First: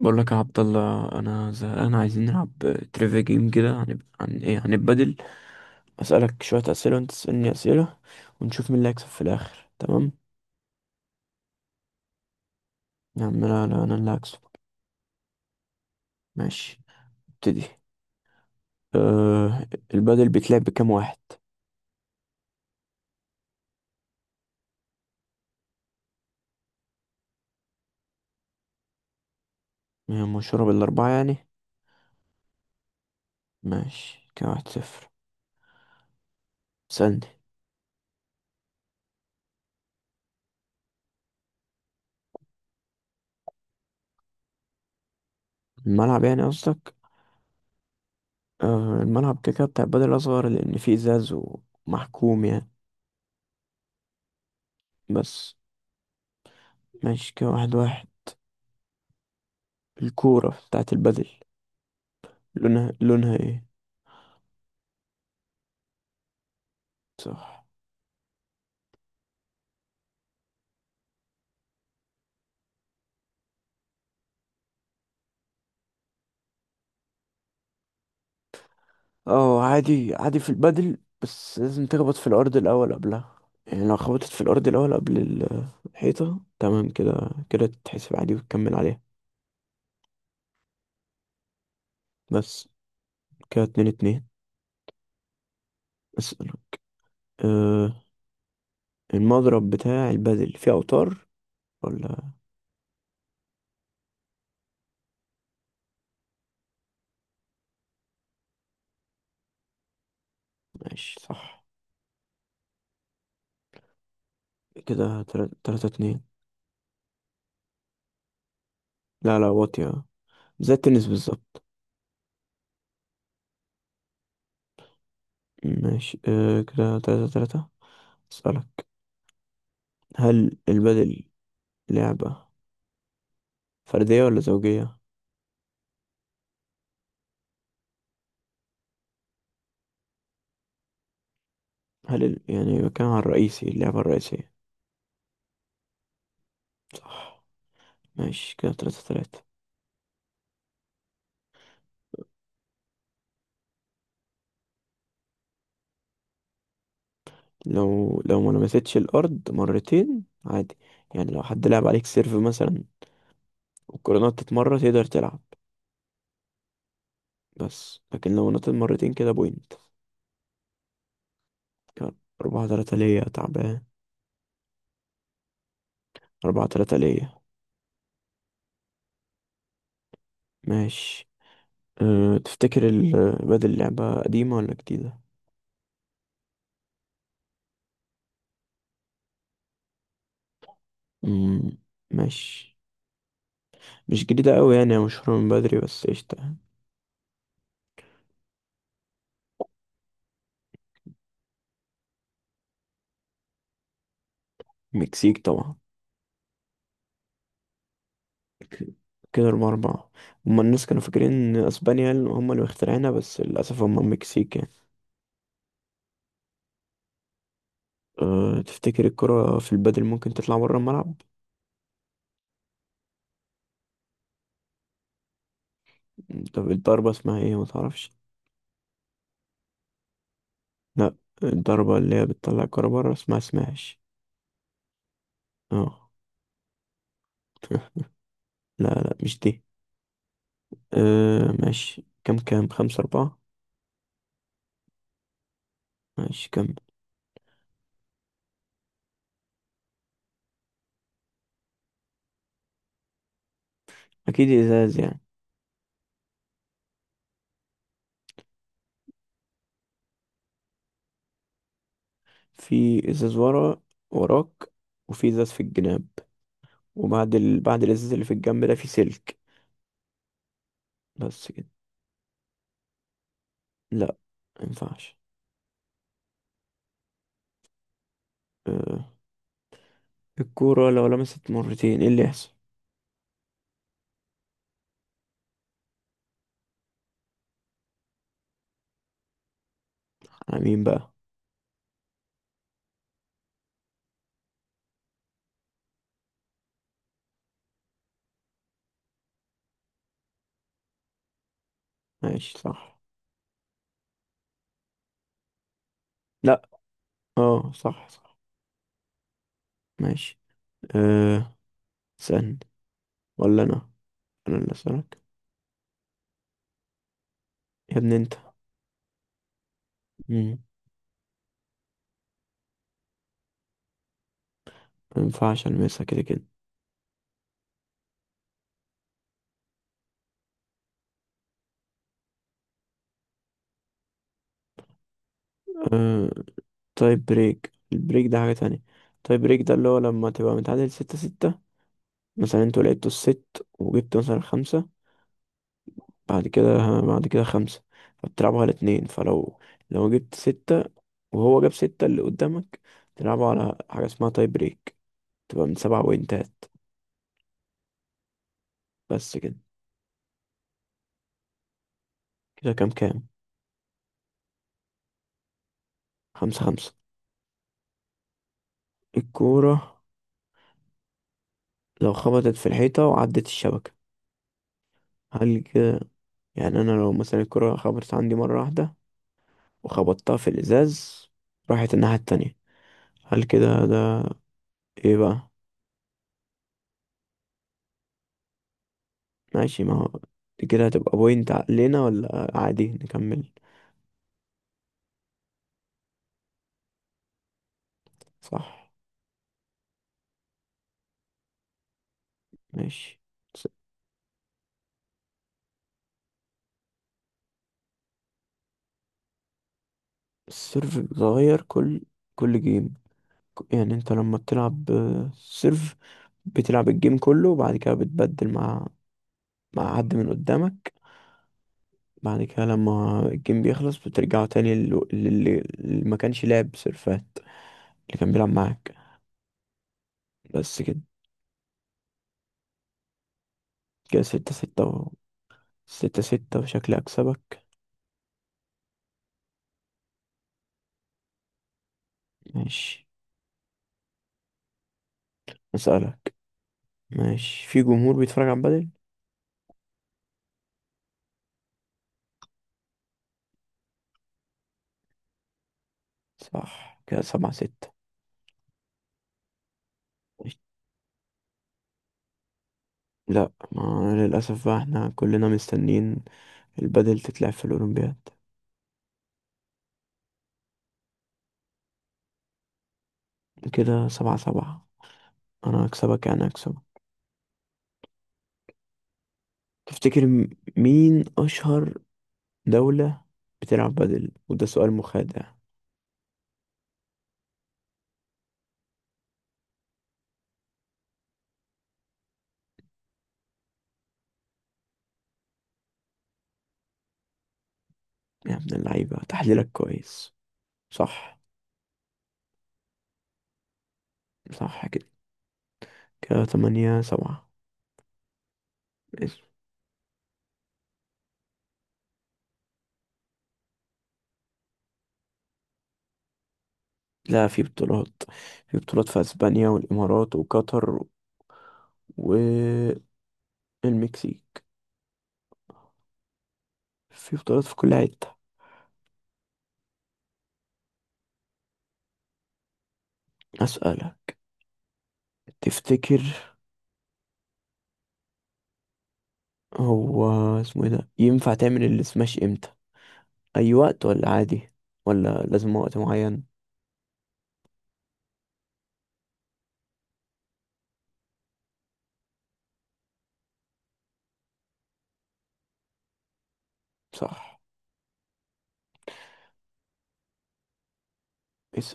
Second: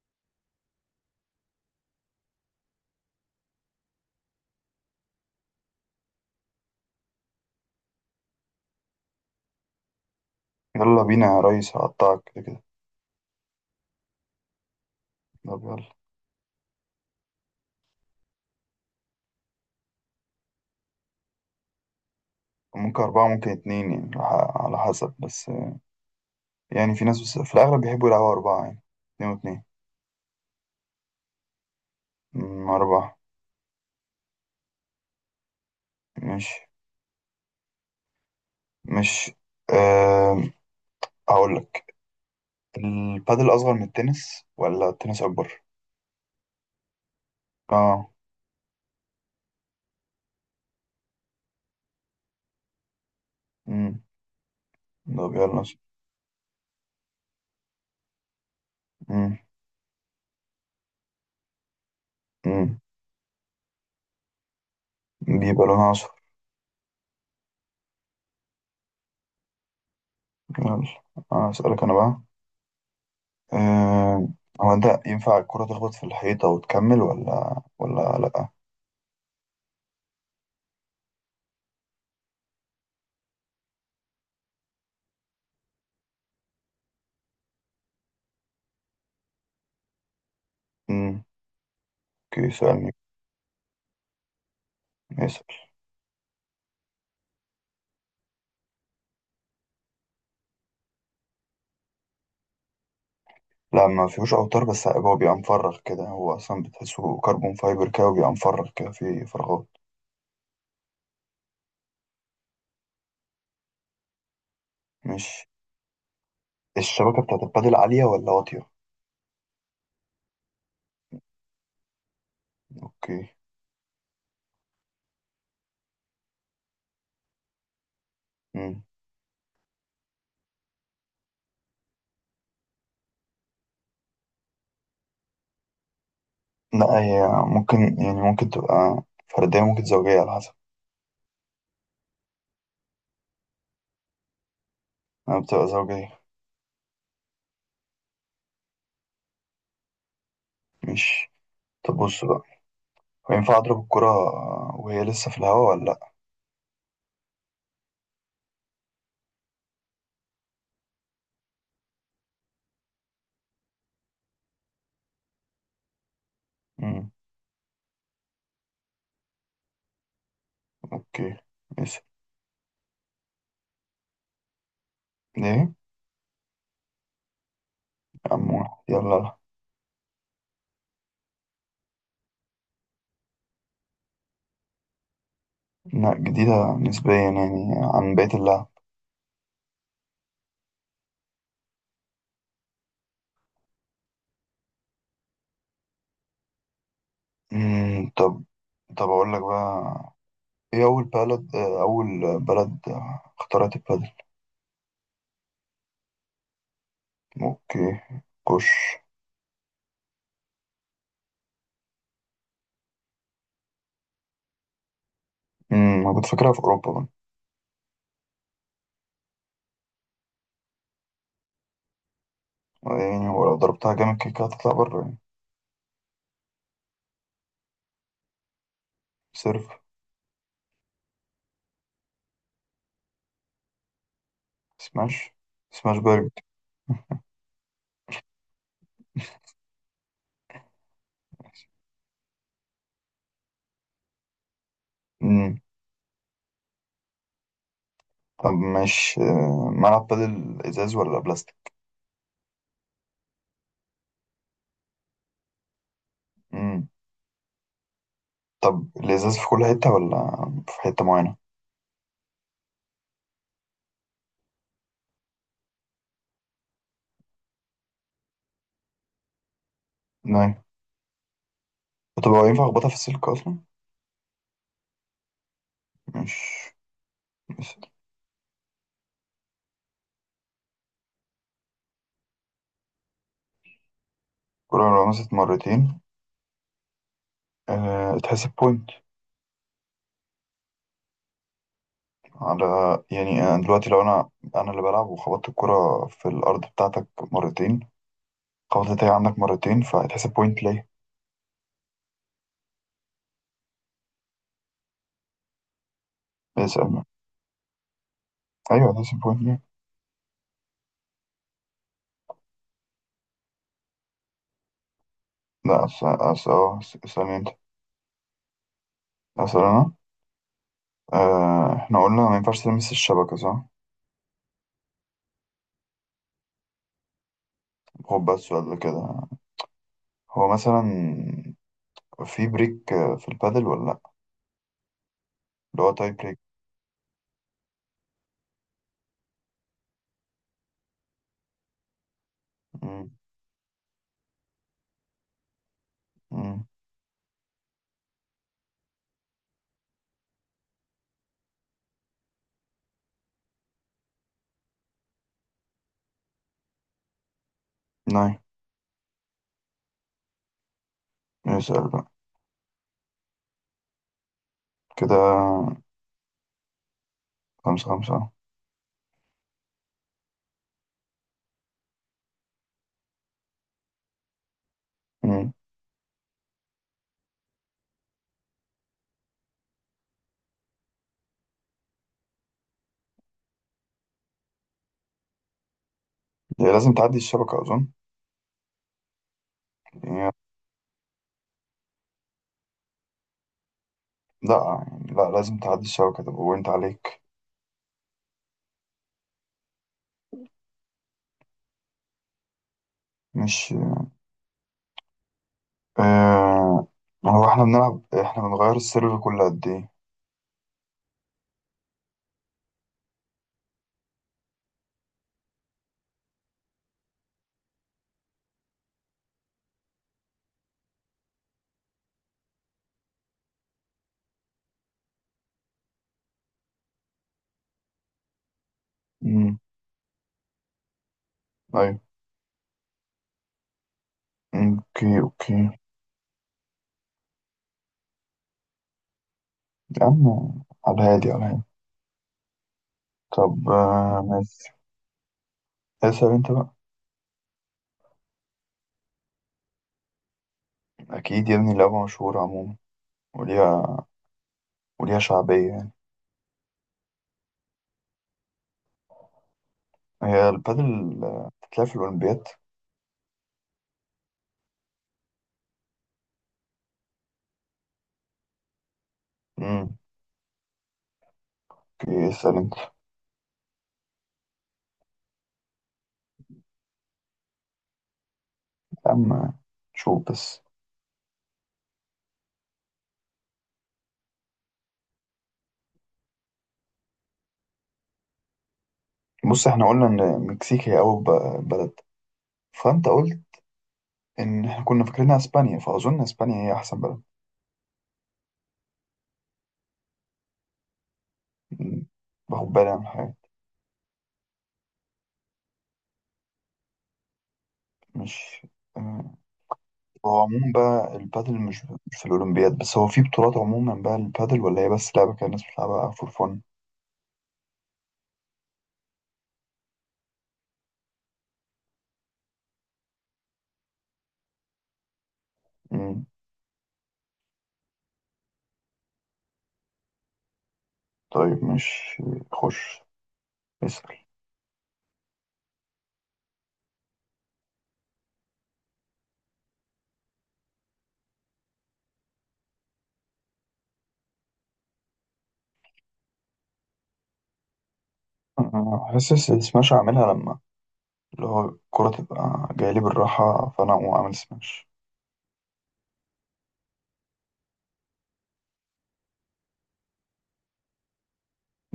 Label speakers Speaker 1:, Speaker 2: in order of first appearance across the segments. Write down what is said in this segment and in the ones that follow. Speaker 1: بقول لك يا عبد الله، انا زهقان. عايزين نلعب تريفيا جيم كده عن ايه، عن البدل. اسالك شويه اسئله وانت تسالني اسئله ونشوف مين اللي هيكسب في الاخر. تمام؟
Speaker 2: يلا بينا يا ريس، هقطعك كده كده.
Speaker 1: يا عم، لا لا، انا اللي هكسب.
Speaker 2: طب يلا.
Speaker 1: ماشي، ابتدي. أه. البدل بيتلعب بكام واحد؟
Speaker 2: ممكن أربعة، ممكن اتنين، يعني على حسب بس، يعني في ناس، بس في الأغلب بيحبوا يلعبوا أربعة يعني، اتنين واتنين.
Speaker 1: يعني مشهوره بالاربعه يعني.
Speaker 2: أربعة.
Speaker 1: ماشي. كام؟ 1-0.
Speaker 2: مش.
Speaker 1: سألني.
Speaker 2: مش. أه. هقولك. البادل أصغر من التنس ولا التنس أكبر؟
Speaker 1: الملعب يعني قصدك؟
Speaker 2: اه.
Speaker 1: أه، الملعب كده كده بتاع البدل اصغر، لان فيه ازاز ومحكوم يعني.
Speaker 2: أمم، طب
Speaker 1: بس.
Speaker 2: يلا.
Speaker 1: ماشي. كده 1-1.
Speaker 2: أمم،
Speaker 1: الكوره بتاعت البدل
Speaker 2: أمم،
Speaker 1: لونها ايه؟
Speaker 2: بيبقى لونها أصفر.
Speaker 1: صح.
Speaker 2: يلا. أنا أسألك أنا بقى. أه. هو أنت ينفع الكرة تخبط في الحيطة وتكمل ولا لأ؟
Speaker 1: اه، عادي عادي في البدل، بس لازم تخبط في الأرض الأول قبلها. يعني لو خبطت في الأرض الأول قبل الحيطة، تمام كده، كده تتحسب عادي وتكمل عليها.
Speaker 2: أمم، اوكي.
Speaker 1: بس.
Speaker 2: سؤال.
Speaker 1: كده 2-2.
Speaker 2: يسأل.
Speaker 1: اسأل. أه. المضرب بتاع البدل فيه أوتار ولا؟
Speaker 2: لا، ما فيهوش اوتار، بس هو بيبقى مفرغ كده، هو اصلا بتحسه كربون فايبر كده وبيبقى مفرغ كده في فراغات.
Speaker 1: ماشي، صح. كده
Speaker 2: مش.
Speaker 1: 3-3 اتنين.
Speaker 2: الشبكه بتاعت البادل عاليه ولا واطيه؟
Speaker 1: لا لا، واطية، زي التنس بالظبط.
Speaker 2: اوكي.
Speaker 1: ماشي. أه كده 3-3.
Speaker 2: مم.
Speaker 1: اسألك. هل البدل لعبة فردية ولا زوجية؟
Speaker 2: لا، هي ممكن، ممكن تبقى فرديه، ممكن زوجيه، على حسب.
Speaker 1: هل يعني بتكلم على الرئيسي، اللعبة الرئيسية.
Speaker 2: انا بتبقى زوجيه.
Speaker 1: صح. ماشي كده 3-3.
Speaker 2: مش. طب بص بقى، هو ينفع اضرب الكره وهي لسه في الهواء، ولا لا؟
Speaker 1: لو ما لمستش الأرض مرتين عادي. يعني لو حد لعب عليك سيرف مثلا والكرة نطت مرة تقدر تلعب.
Speaker 2: مم.
Speaker 1: بس لكن لو نطت مرتين كده بوينت.
Speaker 2: اوكي. يسأل.
Speaker 1: كان 4-3 ليا. تعبان.
Speaker 2: ليه يا
Speaker 1: 4-3 ليا.
Speaker 2: عم؟ واحد. يلا لا.
Speaker 1: ماشي. أه، تفتكر بدل اللعبة قديمة ولا جديدة؟
Speaker 2: لا، جديده نسبيا يعني عن بقيه اللعب.
Speaker 1: مم. ماشي. مش جديدة أوي يعني، هي مشهورة من بدري، بس قشطة.
Speaker 2: مم. طب، طب أقول لك بقى، ايه أول بلد اخترعت البادل؟
Speaker 1: مكسيك طبعا.
Speaker 2: اوكي. كوش.
Speaker 1: ك- كده 4-4. هما الناس كانوا فاكرين إن أسبانيا اللي هما اللي مخترعينها، بس للأسف هما المكسيك يعني.
Speaker 2: أنا كنت فاكرها في أوروبا بقى.
Speaker 1: أه، تفتكر الكرة في البادل ممكن تطلع برا الملعب؟
Speaker 2: يعني ولو ضربتها جامد كده كده هتطلع بره يعني.
Speaker 1: طب الضربة اسمها ايه، متعرفش؟
Speaker 2: سيرف.
Speaker 1: لأ. الضربة اللي هي بتطلع الكرة برا اسمها سماش.
Speaker 2: سماش. سماش
Speaker 1: اه.
Speaker 2: بارد.
Speaker 1: لا لا، مش دي. أه ماشي. كام 5-4.
Speaker 2: امم
Speaker 1: ماشي. كام؟
Speaker 2: طب ماشي، ملعب بادل إزاز ولا بلاستيك؟
Speaker 1: أكيد إزاز يعني.
Speaker 2: امم. طب الإزاز في كل حتة ولا في حتة معينة؟
Speaker 1: في إزاز وراك، وفي إزاز في الجناب. وبعد ال... بعد الإزاز اللي في الجنب ده في سلك.
Speaker 2: نعم.
Speaker 1: بس كده.
Speaker 2: طب هو ينفع أخبطها في السلك أصلا؟
Speaker 1: لا، مينفعش.
Speaker 2: مش. مش.
Speaker 1: أه. الكورة لو لمست مرتين ايه اللي يحصل؟
Speaker 2: الكرة لو مسكت مرتين تحسب بوينت.
Speaker 1: على مين بقى؟
Speaker 2: على. يعني أنا دلوقتي، لو أنا اللي بلعب وخبطت الكرة في الأرض بتاعتك مرتين، خبطت هي عندك مرتين، فهتحسب بوينت ليا.
Speaker 1: ماشي، صح. لا.
Speaker 2: اسأل.
Speaker 1: اه، صح صح.
Speaker 2: أيوه هتحسب بوينت ليا.
Speaker 1: ماشي. أه. سن ولا انا اللي اسألك.
Speaker 2: لا، اسأل أنت.
Speaker 1: يا ابني انت.
Speaker 2: أسأل أنا.
Speaker 1: مم.
Speaker 2: إحنا قلنا ما ينفعش تلمس الشبكة، صح؟
Speaker 1: مينفعش المسها كده كده.
Speaker 2: خد بقى السؤال ده كده. هو مثلا في بريك في البادل ولا لأ؟ اللي هو تاي
Speaker 1: أه.
Speaker 2: بريك.
Speaker 1: طيب البريك ده حاجة تانية. طيب بريك ده اللي هو لما تبقى متعادل 6-6 مثلا. انتوا لعبتوا
Speaker 2: مم،
Speaker 1: الست وجبتوا مثلا خمسة. بعد
Speaker 2: مم.
Speaker 1: كده بعد كده خمسة. فبتلعبوا على اتنين. فلو جبت ستة وهو جاب ستة اللي قدامك، تلعبوا على حاجة اسمها تاي بريك، تبقى من 7 بوينتات.
Speaker 2: ناي.
Speaker 1: بس كده.
Speaker 2: اسأل بقى.
Speaker 1: كده كام
Speaker 2: كده
Speaker 1: 5-5.
Speaker 2: خمسة خمسة.
Speaker 1: الكورة لو خبطت في الحيطة وعدت الشبكة،
Speaker 2: مم.
Speaker 1: هل كده؟ يعني أنا لو مثلا الكورة خبطت عندي مرة واحدة وخبطتها في الإزاز، راحت الناحية التانية، هل كده ده إيه بقى؟
Speaker 2: هي لازم تعدي الشبكة أظن.
Speaker 1: ماشي. ما هو
Speaker 2: يعني
Speaker 1: دي كده هتبقى بوينت علينا ولا عادي نكمل؟
Speaker 2: لا، يعني لا لازم تعدي الشبكة، تبقى بوينت عليك.
Speaker 1: صح. ماشي. س-
Speaker 2: مش. آه هو احنا بنغير السيرفر كل قد ايه؟
Speaker 1: السيرف بيتغير كل جيم. يعني انت لما بتلعب سيرف، بتلعب الجيم كله وبعد كده بتبدل مع حد من قدامك. بعد كده لما الجيم بيخلص بترجعوا تاني لل- للي اللي ما كانش لعب سيرفات، اللي كان بيلعب معاك.
Speaker 2: امم.
Speaker 1: بس كده.
Speaker 2: ايوه.
Speaker 1: كده ستة
Speaker 2: مم،
Speaker 1: ستة
Speaker 2: اوكي اوكي.
Speaker 1: 6-6 وشكلي أكسبك.
Speaker 2: يا عم، على الهادي على الهادي.
Speaker 1: ماشي.
Speaker 2: طب ماشي. اسأل
Speaker 1: أسألك.
Speaker 2: انت بقى.
Speaker 1: ماشي. في جمهور بيتفرج على بدل؟
Speaker 2: اكيد يا ابني، لعبة مشهورة عموما، وليها وليها شعبية يعني.
Speaker 1: صح. كده 7-6.
Speaker 2: هي البادل بتتلعب في الأولمبياد؟
Speaker 1: لا، ما للأسف بقى، احنا كلنا مستنين البدل تتلعب في الأولمبياد.
Speaker 2: امم اوكي اسأل انت.
Speaker 1: كده 7-7. أنا هكسبك يعني، هكسبك.
Speaker 2: يا عم شوف
Speaker 1: تفتكر
Speaker 2: بس.
Speaker 1: مين أشهر دولة بتلعب بدل؟ وده سؤال مخادع.
Speaker 2: بص، احنا قلنا ان مكسيك هي أول بلد، فانت قلت ان احنا كنا فاكرينها اسبانيا، فاظن اسبانيا هي احسن بلد.
Speaker 1: يا ابن اللعيبة، تحليلك كويس. صح.
Speaker 2: م- باخد بالي من الحاجات.
Speaker 1: صح كده. كده 8-7.
Speaker 2: مش. آه،
Speaker 1: ماشي.
Speaker 2: هو عموما بقى البادل مش في الاولمبياد بس، هو في بطولات عموما بقى البادل، ولا هي بس لعبه كده الناس بتلعبها فور فن؟
Speaker 1: لا، في بطولات في أسبانيا والإمارات وقطر والمكسيك.
Speaker 2: مم.
Speaker 1: في بطولات في كل حتة.
Speaker 2: طيب مش. خش.
Speaker 1: أسألك.
Speaker 2: اسال.
Speaker 1: تفتكر هو اسمه ايه ده، ينفع تعمل السماش امتى؟ اي وقت ولا عادي؟ ولا لازم وقت معين؟
Speaker 2: أنا حاسس السماش اعملها لما، اللي هو الكرة تبقى جاية لي بالراحة، فأنا أقوم أعمل سماش.
Speaker 1: صح.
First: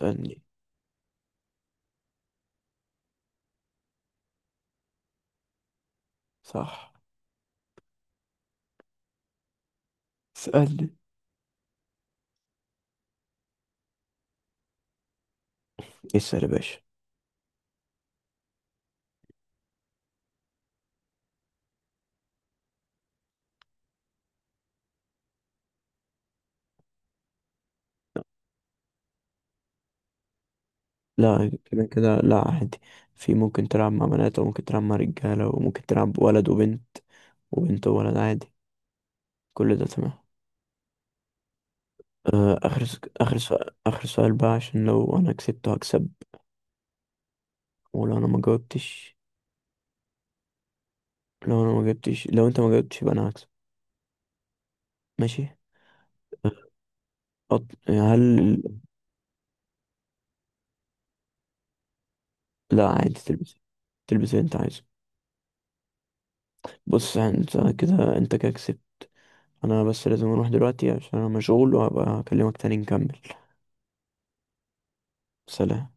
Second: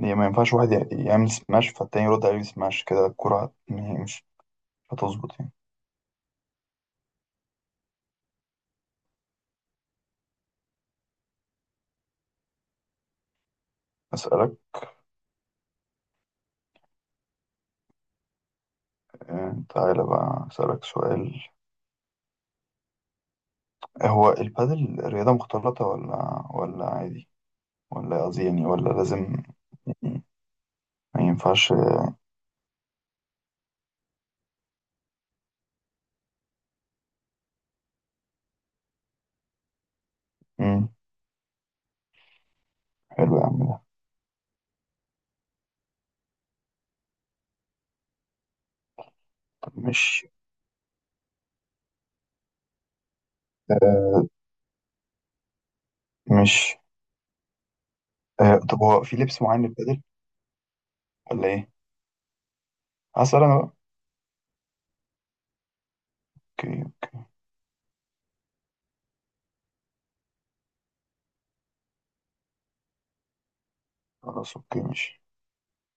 Speaker 2: هي ما ينفعش واحد يعمل سماش فالتاني يرد عليه سماش، كده الكرة مش هتظبط يعني.
Speaker 1: صح. اسألني.
Speaker 2: أسألك.
Speaker 1: اسأل يا باشا.
Speaker 2: تعالى بقى أسألك سؤال. هو البادل رياضة مختلطة ولا عادي، ولا قصدي يعني، ولا لازم يعني ما
Speaker 1: لا
Speaker 2: ينفعش؟
Speaker 1: كده كده. لا عادي. في ممكن تلعب مع بنات وممكن تلعب مع رجالة وممكن تلعب ولد وبنت وبنت وولد عادي. كل ده تمام.
Speaker 2: مم.
Speaker 1: آه، آخر س- آخر
Speaker 2: حلو يا عم
Speaker 1: سؤال
Speaker 2: ده.
Speaker 1: آخر سؤال بقى عشان لو أنا كسبت هكسب. ولو أنا ما جاوبتش.
Speaker 2: طب مش.
Speaker 1: لو أنا ما جاوبتش لو أنت ما جاوبتش يبقى أنا هكسب. ماشي.
Speaker 2: مش
Speaker 1: أط... هل
Speaker 2: طب هو في لبس معين للبادل ولا إيه؟
Speaker 1: لا عادي،
Speaker 2: هسأل
Speaker 1: تلبس
Speaker 2: أنا بقى.
Speaker 1: تلبس اللي انت عايزه.
Speaker 2: أوكي.
Speaker 1: بص انت كده كسبت. انا بس لازم اروح دلوقتي عشان انا مشغول، وهبقى اكلمك تاني نكمل.
Speaker 2: خلاص أوكي ماشي.
Speaker 1: سلام.